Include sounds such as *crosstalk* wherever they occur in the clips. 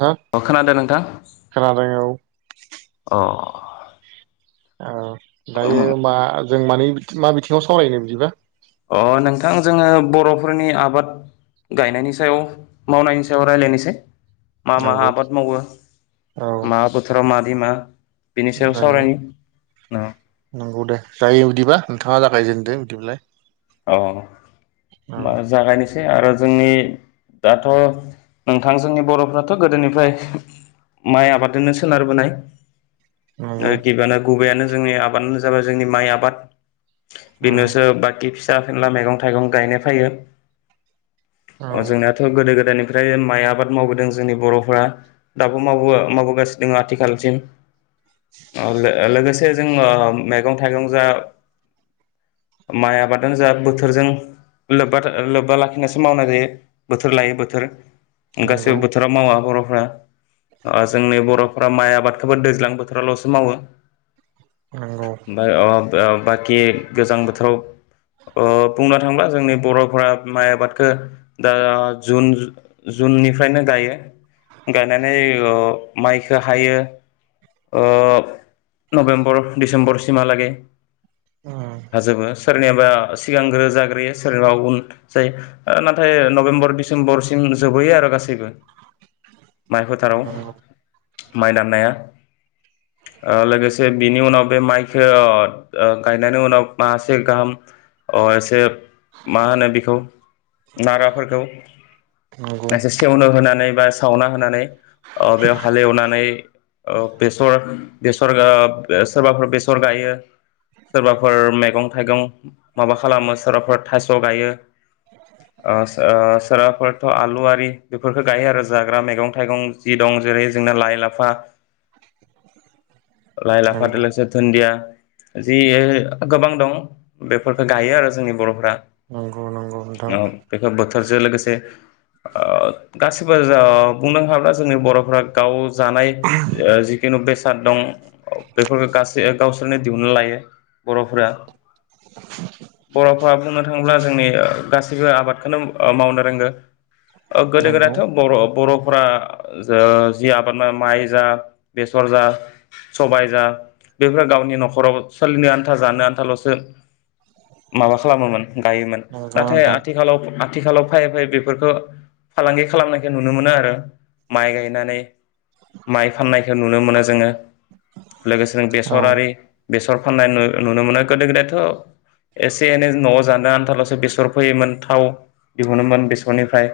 नोंथां अ खोनादों नोंथां खोनादों औ अ औ दायो मा जों मानै मा बिथिङाव सावरायनो बिदिबा अ नोंथां जोङो बरफोरनि आबाद गायनायनि सायाव मावनायनि सायाव रायज्लायनोसै। मा मा नंगौ आबाद मावो औ मा बोथोराव मा *unintelligible* सायाव जायो सावरायनि अ नंगौ दे जायो बिदिबा नोंथाङा जागायजेन दे बिदिबालाय। अ मा जागायनोसै आरो जोंनि दाथ नोंथां जोंनि बरफ्राथ गोदोनिफ्राय माइ आबादजोंनो सोनारबोनाय नंगौ आरो गिबानो गुबैयानो जोंनि आबादानो जाबाय जोंनि माइ आबाद औ बेनोसो बाकि फि जा फेनला मैगं थाइगं गायनाय फायो अ औ जोंनियाथ गोदो गोदायनि ओमफ्राय माइ आबाद मावबोदों जोंनि बरफोरा दाबो माव मावबोगासिनो दङ आथिखालसिम अ लो लोगोसे *inaudible* मेगं थाइगं जा माइ आबाद जों बोथोरजों लोब्बा लाखिनानैसो मावनाय जायो बोथोर लायो बोथोर। नंगौ गासैबो बोथोराव मावा *unintelligible* ब्रा आं जोंनि बर माइ आबादखौबो दैज्लां बोथोरावल'सो मावो नंगौ आमफाय ओ बाखि गोजां बोथोराव ओ बुंनो थाङोब्ला जोंनि बर'फोरा माइ आबादखौ दा जुन जुननिफ्रायनो गायो गायनानै ओ माइखो हायो ओ नभेम्बर डिसेम्बरसिमहालागै *inaudible* हाजोबो सोरनिबा। सिगांग्रो जाग्रोयो सोरबा उन जायो नाथाय नभेम्बर डिसेम्बरसिम जोबबोैयो आरो गासै माइ फोथाराव नंगौ माइ दान्नाया ओ लोगोसे बिनि उनाव बे माइख ओ गायनायनि उनाव माखासे गाहाम। अ एसे मा होनो बेखौ नाराफोरखौ नंगौ एसे सेवनो होनानै *unintelligible* सावना होनानै ओ बेयाव हालेवनानै ओ बेसर बेसर सोरबाफोर बेसर गायो सोरबाफोर मैगं थाइगं। माबा खालामो सोरबाफोर थास' गायो। ओ आ सोरा। थ' आलुआि बेफोरफोरखौ गायो आरो जाग्रा मैगं थाइगं जि दं जेरै जोंना लाइ लाफा लाय लाफादो लोगोसे दोन्दिया जि गोबां दं बे फोरखो गायो आरो जोंनि बर'फ्रा नंगौ नंगौ नोंथां औ बेफोर बोथोरजों लोगोसे गासिबो जा ओ बुंनो हाब्ला जोंनि बर'फोरा गाव जानाय ओ जिखु बे फाल दं। *unintelligible* बेफोर गासै गावसोरनो दिहुनना लायो। बर'फोरा बर'फ्रा बुंनो थाङोब्ला जोंनि गासैबो आबादखोनो ओ मावनो रोंगो ओ गोदो नंगौ गोदायथ' बर' बर' फोरा जों जि आबाद माव माइ जा बेसर जा सबाय जा बेफोरा गावनि न'खराव सोलिनो आन्था जानो आन्थाल'सो माबा खालामोमोन गायोमोन। नंगौ नाथाय नोंथां आथिखालाव आथिखालाव फैै फै बेफोरखौ फालांगि खालामनायखौ नुनो मोनो आरो माइ गायनानै माइ फाननायखौ नुनो मोनो जोङो। लोगोसे नों औ बेसरारि बेसर। फनलाइन नुनो मोनो गोदो गोदायथ'। एसे एनै न'आव जानो आनथाल'सो बेसर फैयोमोन थाव दिहुनोमोन बेसरनिफ्राय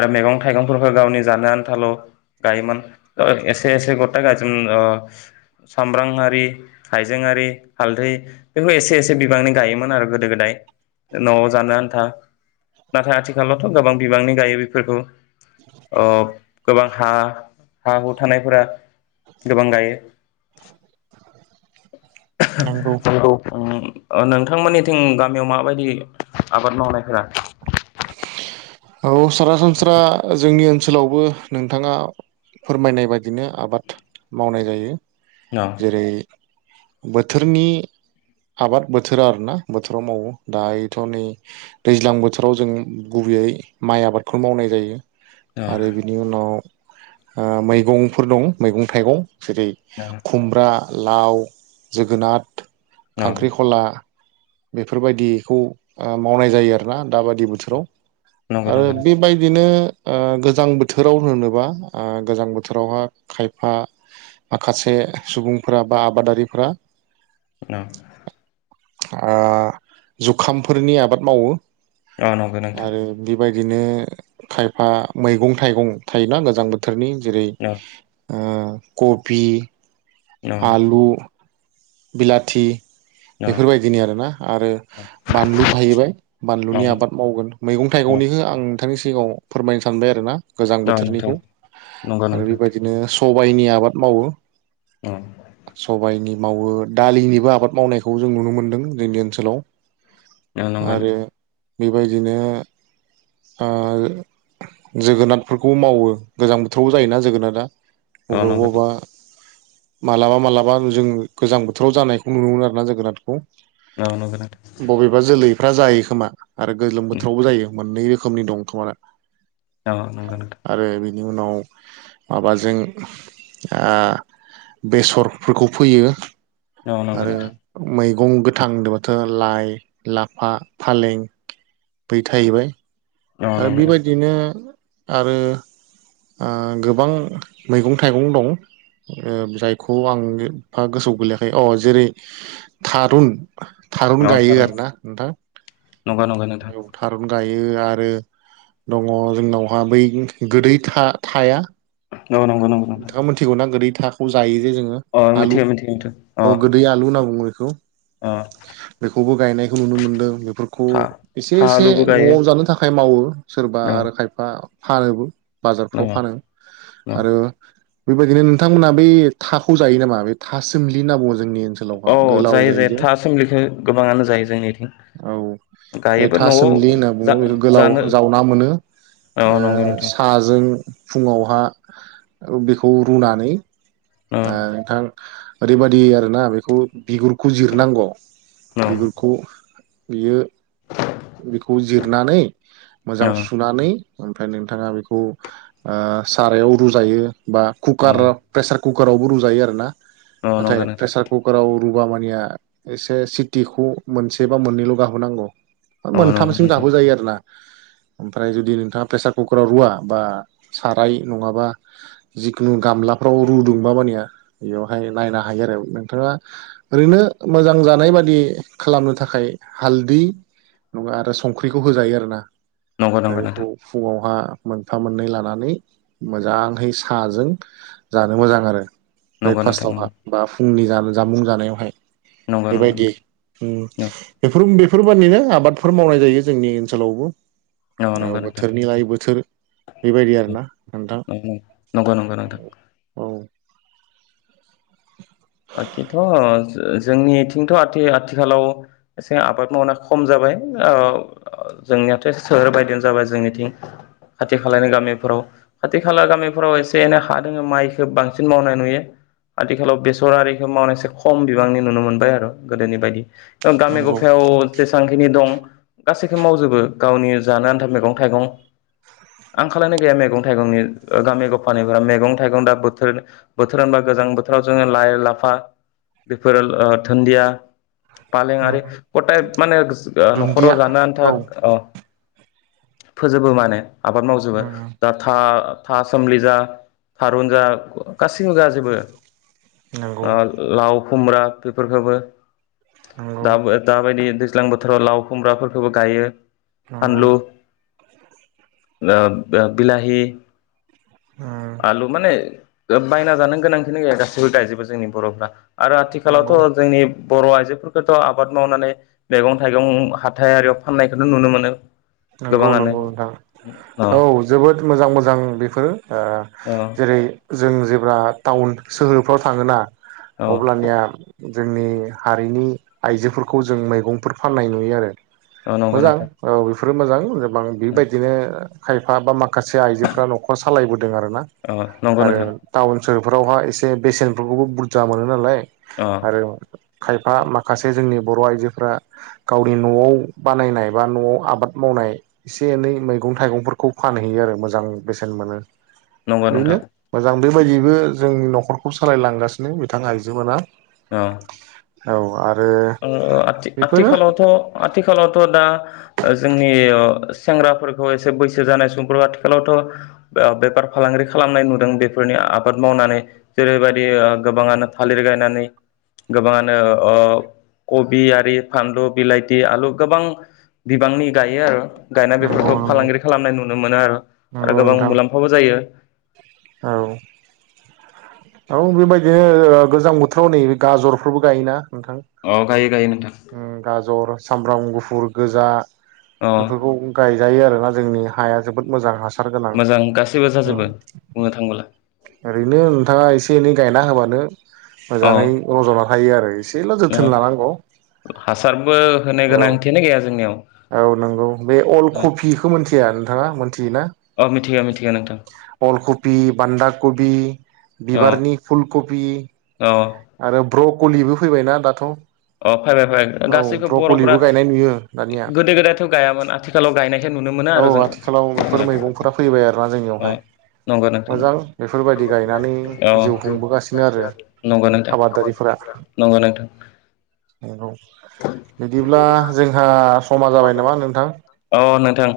आरो मैगं थाइगंफोरखौ गावनि जानो आनथाल' गायोमोन एसे एसे गथा गायोबोन सामब्रांआरि हायजेंआरि हालदै। बेखौ एसे एसे बिबांनि गायोमोन आरो गोदो गोदाय। न'आव जानो आन्था नाथाय आथिखालावथ' गोबां बिबांनि गायो बेफोरखौ। अ गोबां हा हा हु थानायफोरा गोबां गायो नंगौ नोंगौ। उम ओ नोंथांमोननिथिं गामियाव माबायदि आबाद मावनायफोरा औ सरासनस्रा जोंनि ओनसोलावबो नोंथाङा फोरमायनाय बायदिनो आबाद मावनाय जायो न जेरै बोथोरनि आबाद बोथोरा आरोना बोथोराव मावो दायोथ' नै दैज्लां बोथोराव जों गुबैयै माइ आबादखौनो मावनाय जायो न आरो बिनि उनाव। ओ मैगंफोर दं मैगं थाइगं। जेरै न खुमब्रा लाव जोगोनार न खांख्रिख'ला। बेफोरबायदिखौ ओ मावनाय जायो आरोना दाबाददि बोथोराव। नंगौ आरो नंगौ बेबायदिनो ओ गोजां बोथोराव होनोबा गोजां बोथोरावहा खायफा माखासे सुबुंफोरा बा आबादारिफोरा औ ओ जुखामफोरनि आबाद मावो औ नंगौ नोंथां। बिदिनो खायफा मैगं थाइगं थायोना गोजां बोथोर फोरनि जेरै। न ओ कपि औ आलु बिलाथि। औ बेफोरबायदिनि आरोना आरो बानलु थाहैबाय औ बानलुनि आबाद मावगोन मैगं औ थाइगंनिखौ आं। नोंथांनि सिगाङाव फोरमायनो सानबाय आरो ना गोजां नोंथां बोथोरनिखौ नंगौ आरो नोंथां बेबायदिनो। सबायाइनि आबाद मावो औ सबायनि। मावो दालिनिबो आबाद मावनायखौ जों नुनो मोन्दों जोंनि ओनसोलाव औ नंगौ आरो नोंथां बेबायदिनो ओ जोगोनारफोरखौ मावो गोजां बोथोराव जायोना जोगोनादा औ ब'बा नंगौ ब'बा नोंथां मालाबा मालाबा जों गोजां बोथोराव जानायखौ नुनो मोनो आरो ना जोगोनारखौ। औ नंगौ नोंथां *inaudible* बबेबा जोलै बिफ्रा जायो खोमा। आरो गोलोम बोथोरावबो जायो मोननै रोखोमनि दंथ' आरो औ नंगौ नोंथां। बेनि उनाव माबाजों आ बेसरफोरखौ फोयो। औ नंगौ आरो नोंथां मै गं गोथां होनदोबाथ' लाइ लाफा फालें बै थाहैबाय औ आरो नंगौ नोंथां बेबायदिनो आरो ओ गोबां मैगं थाइगं दं ओ जायखौ आं एफा गोसोआव गोलैयाखै अ जेरै थारुन थारुन औ गायो थारैनो आरो ना नोंथां नंगौ नंगौ नोंथां *unintelligible* थारुन गायो *unintelligible* आरो दंङ जोंनावहा बै गोदै था-थाया। औ नंगौ नंगौ नोंथां नोंथाङा मिथिगौ ना गोरैथा। ख जायो। जे जोङो अ आलु मिथिगौ मिथिगौ नोंथां औ अ गोदै आलु होनना बुङो। खौ अ बेखौबो गायनायखौ नुनो मोनदों बे फोरखौ था एसे था एसे आलुबो गायो न'आव जानो थाखाय मावो सोरबा औ आरो खायफा फानोबो। बाजारफ्राव औ फानो औ आरो। बेबायदिनो नोंथांमोना बै थाखौ जायो नामा बे था सोमलि होनना बुङो जोंनि औ ओनसोलावहा गोलाव जायो जे था सोमलिखौ गोबाङानो जायो जोंनिथिं औ बे गायोबो था न'आव सोमलि होनना जा बुंङो बेखौ गोलाव जानो जावना मोनो औ ओ नंगौ नोंथां साजों फुङावहा ओ बेखौ रुनानै। औ ओ नोंथां ओरैबादि आर ना बेखौ बिगुर खौजिरनांगौ औ बिगुरफोरखौ बियो। बेखौ जिरनानै मोजां औ सुनानै ओमफ्राय नोंथाङा बेखौ ओ सारायाव रुजायो बा कुकार औ प्रेसार कुकारावबो रुजायो आरो ना औ नंगौ नाथाय नोंथां प्रेसार कुकार आव रुुबा मानिया एसे सिटिखौ मोनसे बा मोननैल' गाबहोनांगौ औ नंगौ मोनथामसिम नोंथां गाबो जायो आरो ना ओमफ्राय जुदि नोंथाङा प्रेसार कुकाराव रुवा बा साराय नङाबा जिखुनु गामलाफ्राव रुदुंबा मानिया बेयावहाय नायनो हायो आरो नोंथाङा ओरैनो मोजां जानाय बादि खालामनो थाखाय हालदै। नङा आरो संख्रिखौ होजायो आरो ना। नंगौ ओमफ्राय नंगौ बेखौ नोंथां फुंङावहा मोनफा मोननै लानानै मोजांहै साजों जानो मोजां आरो ब्रेक नंगौ नोंथां फास्टावहा नंगौ बा फुंनि जा जामुं जानायावहाय नंगौ नंगौ बेबायदि उम नोंथां बेफोर बे फोरबादिनो आबादफोर मावनाय जायो जोंनि ओनसोलावबो नंगौ औ नोंथां बोथोरनि लायै बोथोर बेबायदि आरोना नोंथां नंगौ नंगौ नोंथां औ औ बाखिथ' जोंनिथिंथ' आथि आथिखालाव एसे आबाद मावनाय खम जाबाय औ जोंनियाथ' सोहोर बायदियानो जाबाय जोंनिथिं खाथि खालानि गामिफोराव खाथि खाला गामिफोराव एसे एनै हा दोङो माइखो बांसिन मावनाय नुयो आथिखालाव बे बेसरयारिखौ मावनाय एसे खम बिबांनि नुनो मोनबाय आरो गोदोनि बायदि गामि नंगौ गफायाव जेसांखिनि दं। गासैखौ मावजोबो गावनि जानो आनथा मैगं थाइगं आंखालानो गैया मेगं। थायगंनि गामि गफानि मैगं थाइगंनि बोथोर दा गोजां बोथोराव जोङो लाफा बेफोर दोन्दिया फालें आरो गथाय माने ओ न'खराव दुन्दिया जानो आन्था औ अ। फोजोबो माने आबाद मावजोबो उम दा था था सोमलि जा थारुन जा गासिखौबो जाजोबो नंगौ ओ लाव खुमब्रा बेफोरखोबो। नंगौ दाब दाबाया दैज्लां बोथोराव लाव खुमब्राफोरखौबो गायो। नंगौ ओ नो बिलाहि उम आलु माने बायना जानो गोनां गासैबो गायजोबो जोंनि बरफ्रा आरो आथिखालावथ नंगौ जोंनि बर आइजोफोरखौथ आबाद मावनानै मैगं थाइगं हाथायारियाव फाननायखौथ नुनो मोनो नंगौ गोबाङानो नंगौ नोंथां अ औ जोबोद मोजां मोजां बेफोरो ओ अ जेरै जों जेब्ला टाउन सोहोरफ्राव थाङोना अ अब्लानिया जोंनि हारिनि आइजोफोरखौ जों मैगंफोर फाननाय नुयो आरो अ नंगौ मोजां नोंथां औ फोरो मोजां जोब गोबां बेबायदिनो खायफा बा मा माखासे आइजोफोरा नखर सालायबोदों आरो ना अ नंगौ आरो नोंथां टाउन सोहोर बेफोरावहा एसे बेसेनफोरखौबो बुरजा मोनो नालाय अ आरो खायफा माखासे जोंनि बर आइजोफोरा गावनि नआव बानायनाय बा नआव आबाद मावनाय एसे एनै मैगं थाइगंफोरखौ फानहैयो आरो मोजां बेसेन मोनो नंगौ ओरैनो नोंथां मोजां बेबायदिबो जोंनि नखरखौ सालायलांगासिनो बिथां आइजो मोना औ औ आद आ आथि आथिखालावथ आथिखालावथ दा जोंनि सेंग्राफोरखौ एसे बैसो जानाय सुबुं आथिखालावथ बेफार फालांगि खालामनाय नुदों बेफोरनि आबाद मावनानै जेरैबायदि गोबाङानो थालिर गायनानै गोबाङानो कबि आरि फानलु बिलाथि आलु गोबां बिबांनि गायो आरो गायनाय नंगौ बेफोरखौ नंगौ फालांगिरि खालामनाय नुनो मोनो आरो आरो नंगौ गोबां नोंथां मुलाम्फाबो जायो औ औ बेबायदिनो गोजां बोथोराव नै गाजरफोरबो गायोना नोंथां अ गायो गायो नोंथां ओम गाजर सामब्राम गुफुर गोजा अ बेफोरखौ गायजायो आरोना जोंनि हाया जोबोद मोजां हास मोजां गासिबो *inaudible* औ ओरैनो नोंथाङा एसे एनै गायना होबानो औ मोजाङै रज'ना थायो आरो एसेल' औ जोथोन लानांगौ हासारबो होनो औ गोनांथियानो गैया जोंनियाव औ नंगौ बे अल कबि खौ मिथिया नोंथाङा मिथियोना अ मिथिगौ मिथिगौ नोंथां अल कबि बान्दा कबि *unintelligible* औ बिबारनि फुलकपि औ आरो ब्रकलिबो फैबायना दाथ' अ फै फै फै औ गासैखौबो बरफ्रा ब्रकलिबो गायनाय नुयो दानिया गोदो गोदायथ गायामोन आथिखालाव गायनायखाय नुनो मोनो औ आरो जों अ आथिखालाव बेफोर मैगंफोरा फैबाय आरोना जोंनियावहाय नंगौ नोंथां मोजां नंगौ। बेफोरबायदि गायनानै औ जिउ खुंबोगासिनो आरो नंगौ नोंथां आबादारिफोरा नंगौ नोंथां औ बिदिब्ला जोंहा समा जाबाय नामा नोंथां औ नोंथां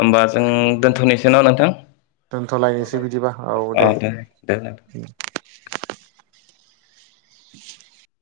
होमबा जों औ दोन्थनोसै न नोंथां दोनथलायनोसै बिदिबा औ दे *unintelligible*